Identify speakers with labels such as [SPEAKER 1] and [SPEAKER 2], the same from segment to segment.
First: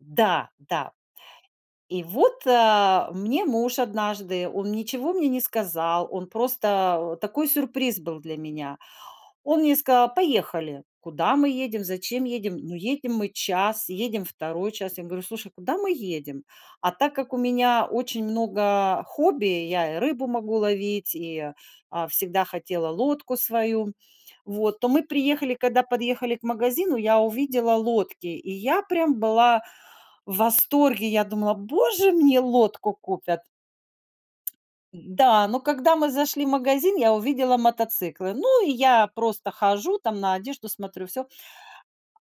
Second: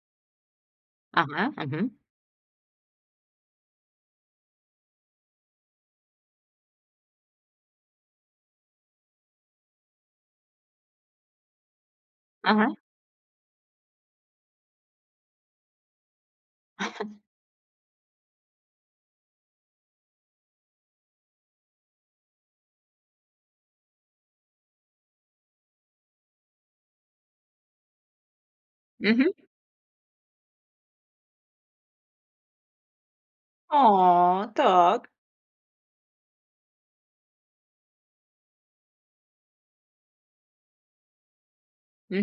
[SPEAKER 1] Да, да.
[SPEAKER 2] Ага, мгм.
[SPEAKER 1] И вот, а, мне муж однажды, он ничего мне не сказал, он просто, э, такой сюрприз был для меня. Он мне сказал: "Поехали". Куда мы едем? Зачем едем? Ну,
[SPEAKER 2] Ага.
[SPEAKER 1] едем мы час, едем 2 час. Я говорю: "Слушай, куда мы едем?" А так как у меня очень много хобби: я и рыбу могу ловить, и, а, всегда хотела лодку свою. Вот, то мы приехали, когда подъехали к магазину, я увидела лодки. И я прям
[SPEAKER 2] Мгм.
[SPEAKER 1] была в восторге. Я думала: "Боже, мне лодку купят!"
[SPEAKER 2] А, так.
[SPEAKER 1] Да, но когда мы зашли в магазин, я увидела мотоциклы. Ну, и я просто хожу там, на одежду смотрю, всё.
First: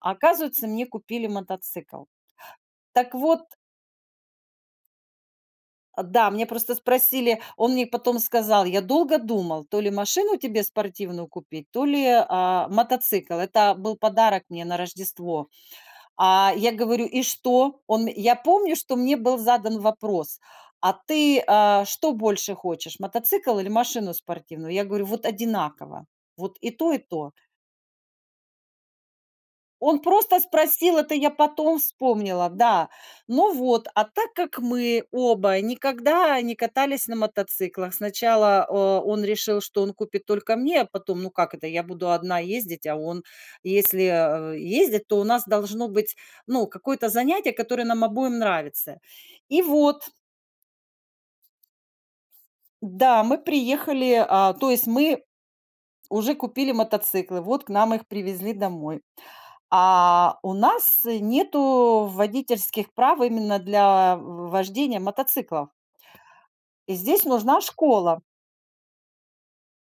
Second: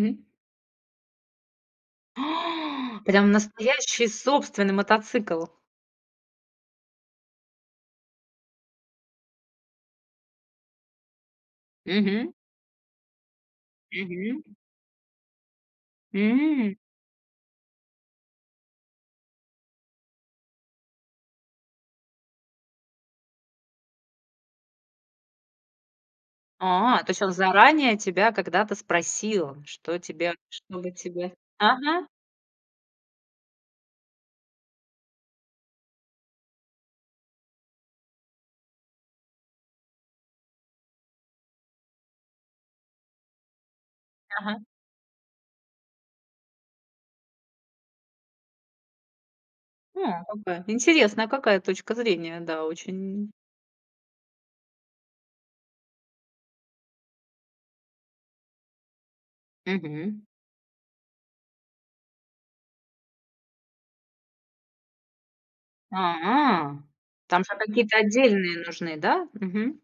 [SPEAKER 1] А оказывается, мне купили мотоцикл. Так
[SPEAKER 2] Прям
[SPEAKER 1] вот
[SPEAKER 2] настоящий собственный мотоцикл?
[SPEAKER 1] Э, да, мне просто спросили Он мне потом сказал: "Я долго думал, то ли машину тебе спортивную купить, то ли,
[SPEAKER 2] Мгм.
[SPEAKER 1] а, мотоцикл". Это был
[SPEAKER 2] Мгм.
[SPEAKER 1] подарок мне на Рождество. А, я
[SPEAKER 2] М.
[SPEAKER 1] говорю: "И что?" Он я помню, что мне был задан вопрос: "А ты, а, что больше хочешь: мотоцикл или машину спортивную?" Я говорю: "Вот одинаково. Вот и то, и
[SPEAKER 2] А, то есть он
[SPEAKER 1] то".
[SPEAKER 2] заранее тебя когда-то спросил,
[SPEAKER 1] Он
[SPEAKER 2] что тебе
[SPEAKER 1] просто
[SPEAKER 2] что для
[SPEAKER 1] спросил, это я
[SPEAKER 2] тебя
[SPEAKER 1] потом
[SPEAKER 2] ага.
[SPEAKER 1] вспомнила. Да. Ну вот, а так как мы оба никогда не катались на мотоциклах, сначала, э, он решил, что он купит только мне, а потом, ну, как это, я буду 1 ездить, а он? Если, а,
[SPEAKER 2] Ага.
[SPEAKER 1] ездить, то у нас должно быть, ну, какое-то занятие, которое нам обоим нравится. И вот.
[SPEAKER 2] Хм, как бы, интересная какая точка зрения, да,
[SPEAKER 1] Да,
[SPEAKER 2] очень
[SPEAKER 1] мы приехали, а, то есть, мы уже купили мотоциклы, вот к нам их привезли домой.
[SPEAKER 2] Мгм.
[SPEAKER 1] А у нас, э, нету водительских прав именно для в вождения мотоциклов.
[SPEAKER 2] А,
[SPEAKER 1] И здесь
[SPEAKER 2] там же
[SPEAKER 1] нужна
[SPEAKER 2] какие-то
[SPEAKER 1] школа.
[SPEAKER 2] отдельные нужны, да? Мгм.